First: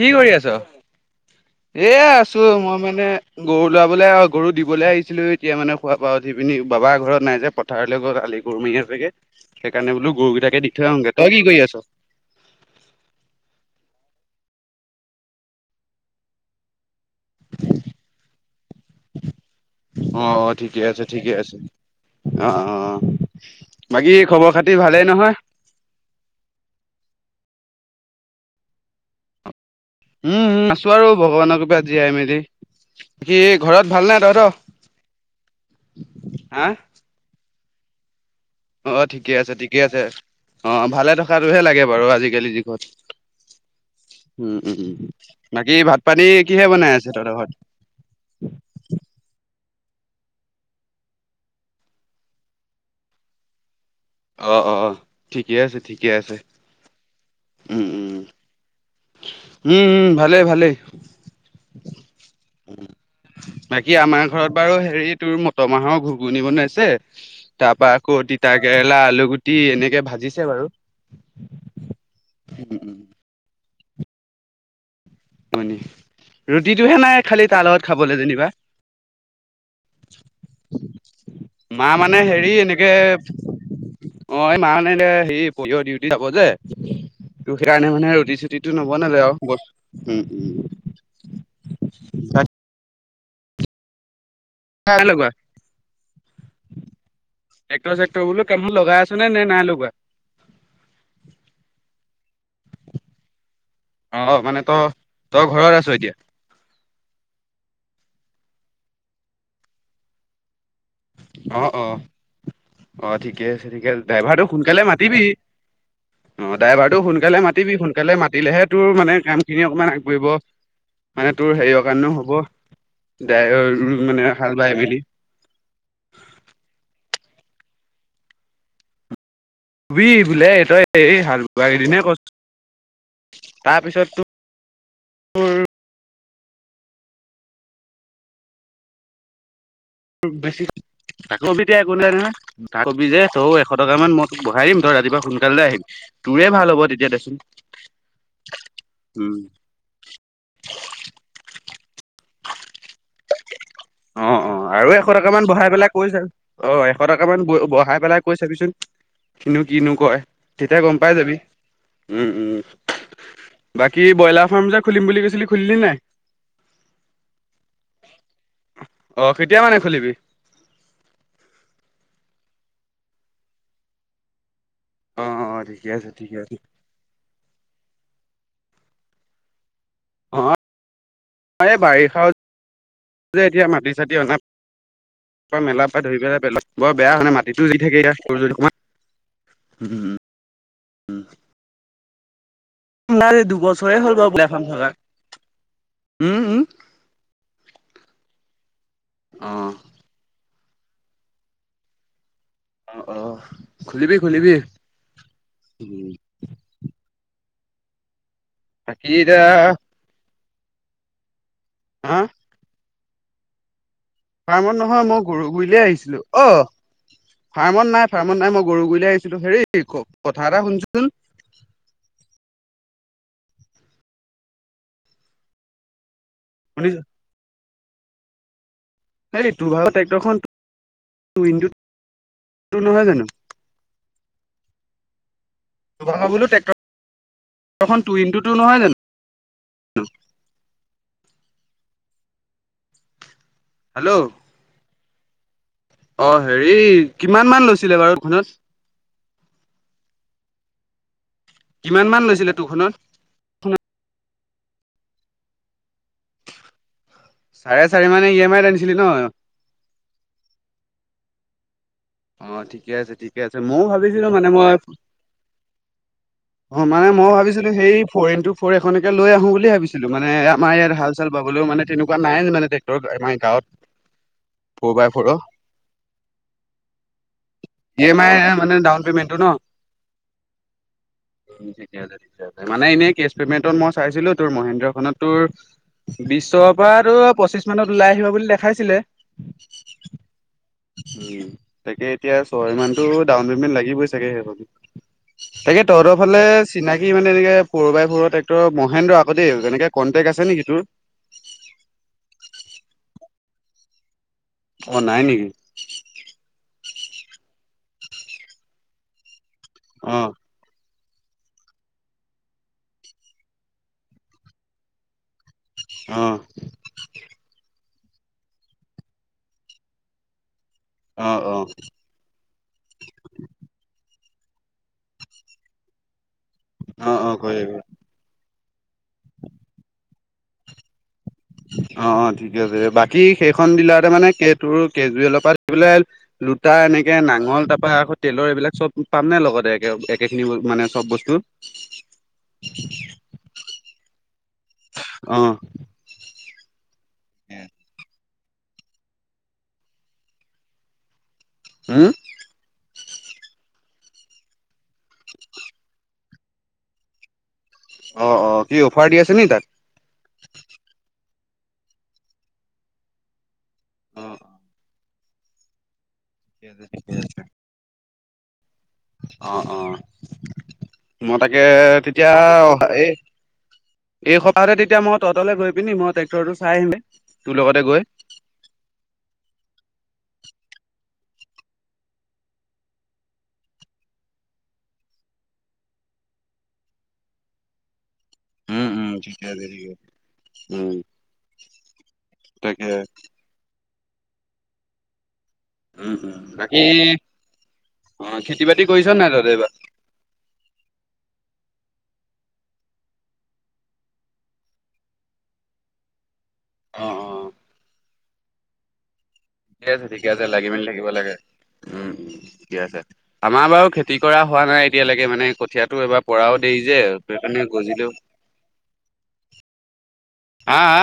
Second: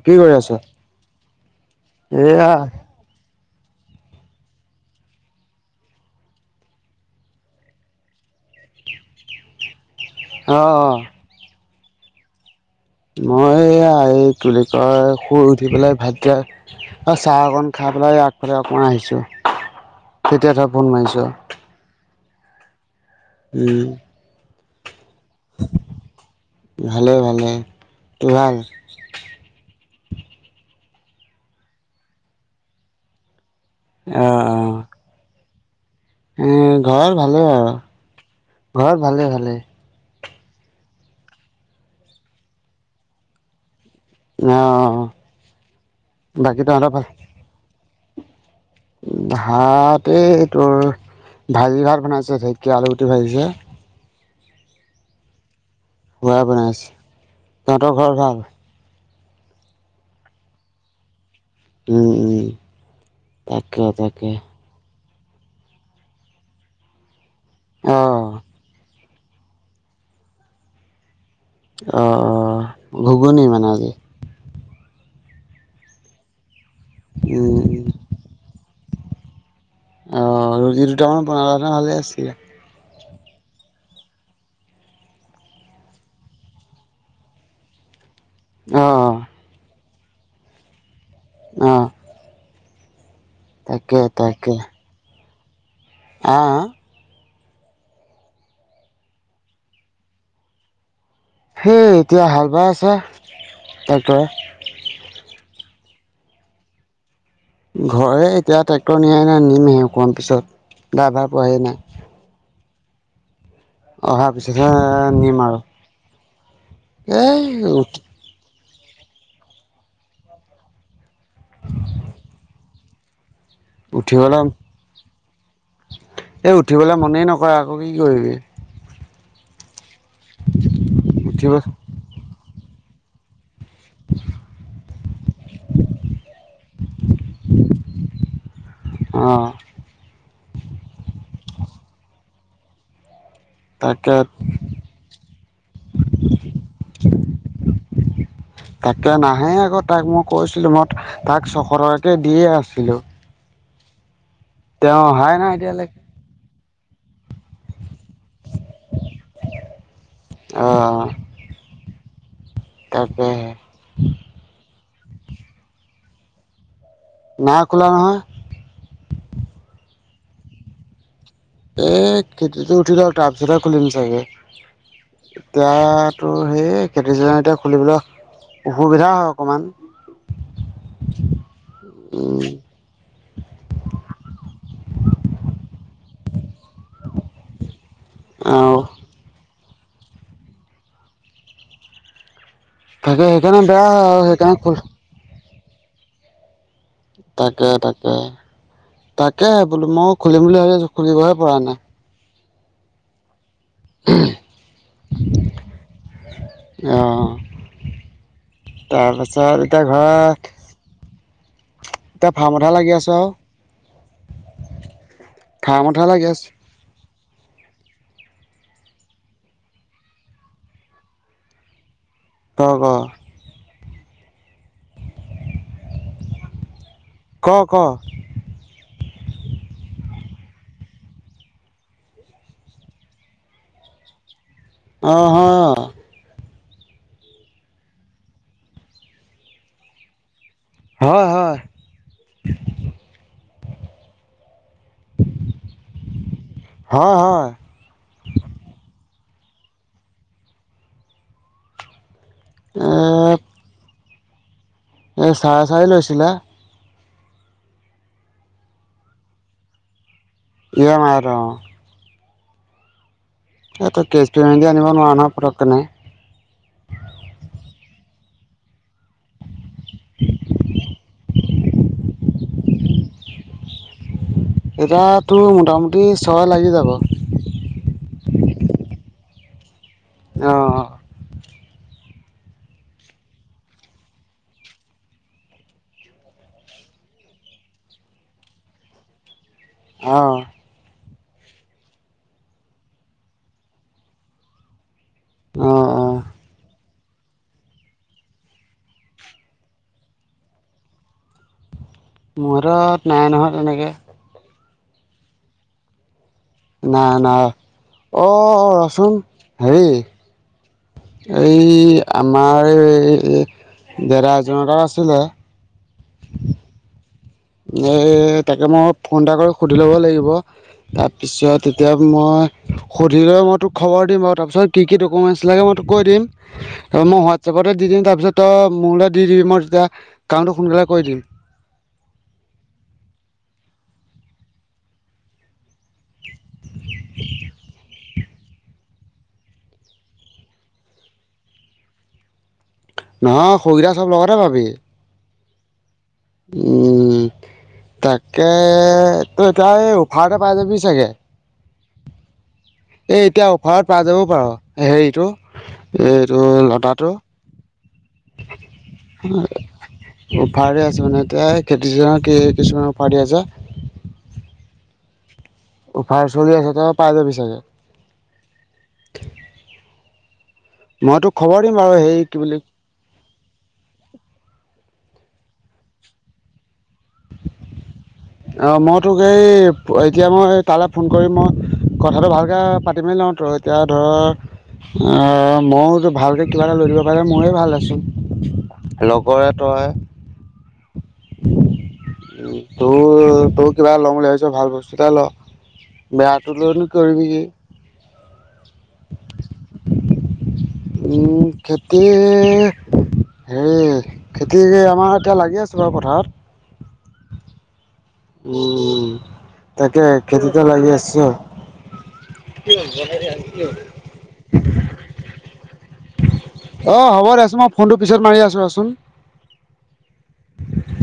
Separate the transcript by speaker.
Speaker 1: কি কৰি আছ? এ আছো
Speaker 2: এয়া
Speaker 1: মই মানে গৰু লোৱাবলৈ গৰু দিবলৈ আহিছিলো এতিয়া মানে খোৱা পা উঠি পিনি। বাবাৰ ঘৰত নাই যে পথাৰলৈ গ গৰু [unintelligible] সেইকাৰণে বোলো গৰু
Speaker 2: অ
Speaker 1: গেইটাকে দি থৈ আহোগে। তই কি কৰি আছ?
Speaker 2: মই এইয়াই কি বুলি কয় শুই উঠি পেলাই ভাত দিয়া অ চাহ অকন খাই পেলাই আগফালে অকমান আহিছো
Speaker 1: অ
Speaker 2: তেতিয়া ত
Speaker 1: ঠিকে
Speaker 2: ফোন
Speaker 1: আছে
Speaker 2: মাৰিছ।
Speaker 1: ঠিকে আছে অ অ অ
Speaker 2: উম
Speaker 1: বাকী খবৰ খাতি ভালেই। নহয়?
Speaker 2: ভালে ভালে ত ভাল
Speaker 1: উম আছো আৰু ভগৱানৰ কৃপাত জীয়াই মেলি বাকি ঘৰত ভালনে তহত?
Speaker 2: উম ঘৰত ভালে বাৰু।
Speaker 1: অ ঠিকে আছে ঠিকে আছে। অ ভালে থকাটোহে লাগে বাৰু আজিকালি যোগত।
Speaker 2: অ
Speaker 1: উম উম উম বাকী ভাত পানী
Speaker 2: বাকী
Speaker 1: কিহে বনাই
Speaker 2: ভাল?
Speaker 1: আছে তহঁতৰ ঘৰত?
Speaker 2: ভাত এই তোৰ ভাজি ভাত বনাইছে দেকিয়া আলুগুটি ভাজিছে।
Speaker 1: অ অ অ ঠিকেই আছে ঠিকে আছে
Speaker 2: সেয়াই বনাইছে।
Speaker 1: উম
Speaker 2: তহঁতৰ ঘৰত
Speaker 1: উম
Speaker 2: ভাল?
Speaker 1: উম হম ভালে ভালে।
Speaker 2: উম উম তাকে
Speaker 1: বাকী আমাৰ
Speaker 2: তাকে।
Speaker 1: ঘৰত বাৰু হেৰিত তোৰ মটৰ মাহৰ ঘুগুনি বনাইছে, তাৰ পৰা আকৌ
Speaker 2: অ
Speaker 1: তিতা কেৰেলা, আলু গুটি এনেকে ভাজিছে বাৰু।
Speaker 2: অ অ
Speaker 1: উম উম
Speaker 2: ঘুগুনি মানে আজি।
Speaker 1: হয় ৰুটিটোহে নাই খালি
Speaker 2: উম
Speaker 1: তাৰ লগত খাবলৈ যেনিবা।
Speaker 2: আহ ৰুটি দুটামান বনাই লোৱা হেতেন
Speaker 1: মা
Speaker 2: ভালে
Speaker 1: মানে
Speaker 2: আছিলে।
Speaker 1: হেৰি এনেকে
Speaker 2: [unintelligible]
Speaker 1: অ এই মা মানে এতিয়া সেৰি পলিঅ ডিউটি যাব যে ত সেইকাৰণে মানে ৰুত ৰুটিটো
Speaker 2: অ
Speaker 1: নবনালে আৰু বত উম উম
Speaker 2: অহঁ। তাকে তাকে।
Speaker 1: নাই লগোৱা
Speaker 2: অ।
Speaker 1: ট্ৰেক্টৰ চেক্টৰ বোলো কামত লগাই আছ নে নে নাই লগোৱা?
Speaker 2: সেই এতিয়া হাল বাই আছে ট্ৰেক্টৰে
Speaker 1: অ মানে তই তই ঘৰত আ- ছ এতিয়া।
Speaker 2: ঘৰে এতিয়া ট্ৰেক্টৰ নিয়া নাই নিমহে অকমান পিছত ড্ৰাইভাৰ পোৱাহি
Speaker 1: অ', অ',
Speaker 2: নাই।
Speaker 1: অ ঠিকে আছে ঠিকে আছে
Speaker 2: অহাৰ
Speaker 1: ড্ৰাইভাৰটো
Speaker 2: পিছতহে
Speaker 1: সোনকালে মাতিবি।
Speaker 2: নিম আৰু
Speaker 1: অ ড্ৰাইভাৰটো সোনকালে
Speaker 2: এই
Speaker 1: মাতিবি, সোনকালে মাতিলেহে তোৰ মানে কাম খিনি অকণমান আগবঢ়িব। মানে তোৰ হেৰিয়ৰ কাৰণেও হ'ব। দাইৰ মানে
Speaker 2: উঠিবলৈ
Speaker 1: হাল বাই মেলি।
Speaker 2: এই উঠিবলৈ মনেই নকৰে আকৌ কি কৰিবি।
Speaker 1: বি বোলে তই এই হাল
Speaker 2: উঠিব
Speaker 1: বোৱাই দিনা কছো তাৰপিছত তোৰ তোৰ
Speaker 2: অহ।
Speaker 1: বেছি তাকবিতে [unintelligible] কাকবি যে তৌ এশ টকামান
Speaker 2: তাকে
Speaker 1: মই তোক বঢ়াই দিম, তই ৰাতিপুৱা সোনকালে আহিবি তোৰে ভাল হ'ব তেতিয়া দেচোন।
Speaker 2: তাকে
Speaker 1: উম,
Speaker 2: নাহে আকৌ তাক মই কৈছিলো। মই তাক সৰহকে দিয়ে আছিলোঁ।
Speaker 1: অ অ আৰু
Speaker 2: তেওঁ
Speaker 1: এশ
Speaker 2: অহাই
Speaker 1: টকামান
Speaker 2: নাই
Speaker 1: বহাই
Speaker 2: এতিয়ালৈকে
Speaker 1: পেলাই কৈছা অ এশ টকামান ব বহাই পেলাই কৈ চাবিচোন কিনো কিনো কয় তেতিয়া গম
Speaker 2: অ',
Speaker 1: পাই যাবি উম উম।
Speaker 2: তাকেহে
Speaker 1: বাকী ব্ৰইলাৰ ফাৰ্ম যে খুলিম বুলি কৈছিলি খুলিলি নাই?
Speaker 2: নাই খোলা নহয়।
Speaker 1: অ কেতিয়া মানে খুলিবি?
Speaker 2: এ খেতিতো উঠিলওক টাৰ পাছত হে খুলিম চাগে।
Speaker 1: অ অ ঠিকে আছে
Speaker 2: এতিয়াতো
Speaker 1: ঠিকে আছে
Speaker 2: সেই খেতি চিজেন এতিয়া খুলিবলৈ অসুবিধা হয় অকমান।
Speaker 1: হ [unintelligible] প্ৰ বাৰিষা
Speaker 2: উম,
Speaker 1: যে এতিয়া মাটি চাটি অপ মেলা [unintelligible] ধৰি পেলাই পেল, বৰ বেয়া মানে মাটিতটো দি থাকে যদি তোমাৰ
Speaker 2: আৰু
Speaker 1: [unintelligible] হম উম।
Speaker 2: তাকে
Speaker 1: নাৰ এই
Speaker 2: সেইকাৰণে বেয়া
Speaker 1: দুবছৰে
Speaker 2: হয়
Speaker 1: হ'ল
Speaker 2: আৰু
Speaker 1: বাৰু বোলো
Speaker 2: সেইকাৰণে
Speaker 1: এখন
Speaker 2: খোল
Speaker 1: থকা। উম উ?
Speaker 2: তাকে তাকে তাকে,
Speaker 1: অ
Speaker 2: বোলো মই খুলিম বুলি ভাবি খুলিবহে পৰা নাই।
Speaker 1: অ অ খুলিবি খুলিবি।
Speaker 2: অ', তাৰপাছত এতিয়া ঘৰত
Speaker 1: হা
Speaker 2: এতিয়া ফাৰ্মতে লাগি আছো আও।
Speaker 1: ফাৰ্মত নহয় মই গৰু গুৰিলে
Speaker 2: ফাৰ্মতহে
Speaker 1: আহিছিলো
Speaker 2: লাগি আছোঁ।
Speaker 1: অ। ফাৰ্মত নাই ফাৰ্মত নাই মই গৰু গুৰিলৈ আহিছিলো। হেৰি কথা এটা শুনচোন
Speaker 2: [inaudible] হব।
Speaker 1: শুনিছা।
Speaker 2: অ' ক
Speaker 1: হে তোৰ ভাগ ট্ৰেক্টৰ খন উইণ্ডো টো নহয় জানো।
Speaker 2: অঁ অঁ।
Speaker 1: তহঁতখন টু ইনটু টু নহয় জানো
Speaker 2: হয় হয়
Speaker 1: হেল্ল' অঁ হেৰী
Speaker 2: হয়।
Speaker 1: কিমান মান লৈছিলে বাৰু এইখনত কিমান মান লৈছিলে তোৰখনত
Speaker 2: এ চাৰে চাৰি লৈছিলে।
Speaker 1: চাৰে চাৰি মানে ই এমাইত আনিছিলি ন।
Speaker 2: ই এমাইত অঁ।
Speaker 1: অঁ ঠিকে আছে। ঠিকে আছে মওঁ
Speaker 2: এইটো
Speaker 1: ভাবিছিলো
Speaker 2: কেছ
Speaker 1: মানে
Speaker 2: পে'মেণ্ট দি
Speaker 1: মই
Speaker 2: আনিব নোৱাৰা নহয় পটককেনে
Speaker 1: অঁ মানে মই ভাবিছিলো সেই। ফৰ ইন টু ফৰ এ এখনকে লৈ আহোঁ বুলি ভাবিছিলোঁ। মানে আমাৰ ইয়াত হাল চাল বাবলৈও মানে তেনেকুৱা নাই মানে টেক্টৰ মানে গাঁৱত। ফ'ৰ
Speaker 2: এতিয়া
Speaker 1: বাই ফ'ৰ
Speaker 2: তোৰ মোটামুটি ছয় লাগি যাব।
Speaker 1: ই এম আই মানে ডাউন পেমেন্টটো ন
Speaker 2: অহ
Speaker 1: উম ঠিকে আছে ঠিকে আছে, মানে এনেই কেছ পেমেন্টত মই চাইছিলো তোৰ মহেন্দ্ৰখনত তোৰ বিশৰ পৰাতো, পঁচিছ মানত ওলাই আহিব বুলি দেখাইছিলে!
Speaker 2: অহ
Speaker 1: উম তাকে এতিয়া ছয় মানটো ডাউন পেমেন্ট লাগিবই চাগে সেইখন তাকে তহঁতৰ
Speaker 2: অঁ
Speaker 1: ফালে চিনাকি কি মানে এনেকে ফৰ বাই ফৰৰ টেক্টৰৰ মহেন্দ্ৰ আকৌ দেই তেনেকে কণ্টেক আছে নেকি তোৰ
Speaker 2: মোৰ হাতত নাই নহয় তেনেকে
Speaker 1: অঁ নাই নেকি!
Speaker 2: নাই নাই অ ৰচোন হেৰি
Speaker 1: অ',
Speaker 2: এই আমাৰ দেদা এজনৰ তাত আছিলে
Speaker 1: অহ
Speaker 2: এই তাকে মই ফোন এটা কৰি সুধি ল'ব লাগিব।
Speaker 1: অ',
Speaker 2: তাপিছত
Speaker 1: অ',
Speaker 2: এতিয়া মই সুধি লৈ মই তোক খবৰ দিম বাৰু তাপিছতে কি কি ডকমেণ্টছ লাগে মই তোক কৈ দিম। তাপা মই
Speaker 1: অ', অ',
Speaker 2: হোৱাটছাপতে
Speaker 1: কৰিবি
Speaker 2: দি দিম তাপিছত তই মোলে দি দিবি মই তেতিয়া কামটো সোনকালে কৰি দিম।
Speaker 1: অঁ অঁ ঠিকে আছে বাকী সেইখন দিলাৰতে মানে কে তোৰ কেজুৱেলৰ পা লে লোটা এনেকে নাঙল তাপা তেলৰ এইবিলাক চব পাম নে লগতে একে একেখিনি মানে চব বস্তু
Speaker 2: নহয় সুবিধা চব লগতে পাবি
Speaker 1: অঁ।
Speaker 2: উম তাক। কে তই এতিয়া এই অফাৰতে পাই যাবি চাগে
Speaker 1: হোম
Speaker 2: এ এতিয়া অফাৰত পাই যাবও পাৰ হেৰিটো এইটো লতাটো
Speaker 1: অ', অ', কি অফাৰ দি আছে নি তাত?
Speaker 2: অফাৰে আছে মানে এ খেতি ছিজনৰ কি কিছুমান অফাৰ দি আছে
Speaker 1: অ', অ',
Speaker 2: অফাৰ চলি আছে তই পাই যাবি চাগে
Speaker 1: অঁ অঁ
Speaker 2: তোক
Speaker 1: মই
Speaker 2: খবৰ
Speaker 1: তাকে
Speaker 2: দিম বাৰু হেৰি
Speaker 1: তেতিয়া
Speaker 2: কি বুলি
Speaker 1: অঁ এই! ! এই সপ্তাহতে তেতিয়া মই তহঁতলে গৈ পিনি মই ট্ৰেক্টৰটো চাই আহিমগে তো লগতে গৈ
Speaker 2: অ মই তোক এই এতিয়া মই তালে ফোন কৰিম মই কথাটো ভালকে পাতি মেলি লওঁ ত এতিয়া ধৰ অ মইতো ভালকে কিবা এটা লৈ দিব পাৰিলে ময়ে ভাল
Speaker 1: উম
Speaker 2: আছিল।
Speaker 1: উম ঠিকে
Speaker 2: লগৰে
Speaker 1: আছে
Speaker 2: তই
Speaker 1: ঠিকে আছে। উম।
Speaker 2: উ
Speaker 1: তাকে
Speaker 2: তোৰ তোৰ কিবা লওঁ বুলি ভাবিছ ভাল বস্তুতাই ল।
Speaker 1: উম উম
Speaker 2: বেয়াটো
Speaker 1: বাকী
Speaker 2: লৈনো কৰিবি কি?
Speaker 1: অ খেতি বাতি কৰিছ নাই তহতে এইবাৰ?
Speaker 2: উম খেতি হে খেতি আমাৰ এতিয়া লাগি আছে বাৰু পথাৰত।
Speaker 1: অ অ।
Speaker 2: উম
Speaker 1: ঠিকে
Speaker 2: তাকে
Speaker 1: আছে ঠিকে আছে
Speaker 2: খেতিতে
Speaker 1: মেলি
Speaker 2: লাগি
Speaker 1: থাকিব
Speaker 2: আছো আও।
Speaker 1: লাগে উম ঠিকে আছে আমাৰ বাৰু খেতি কৰা হোৱা নাই এতিয়ালৈকে, মানে কঠীয়াটো এবাৰ পৰাও দেৰি
Speaker 2: অ
Speaker 1: যে
Speaker 2: হ'ব
Speaker 1: সেইটো
Speaker 2: দে ছোন
Speaker 1: কাৰণে
Speaker 2: মই ফোনটো
Speaker 1: গজিলেও
Speaker 2: পিছত মাৰি আছোঁ ৰছোন।
Speaker 1: হা হা?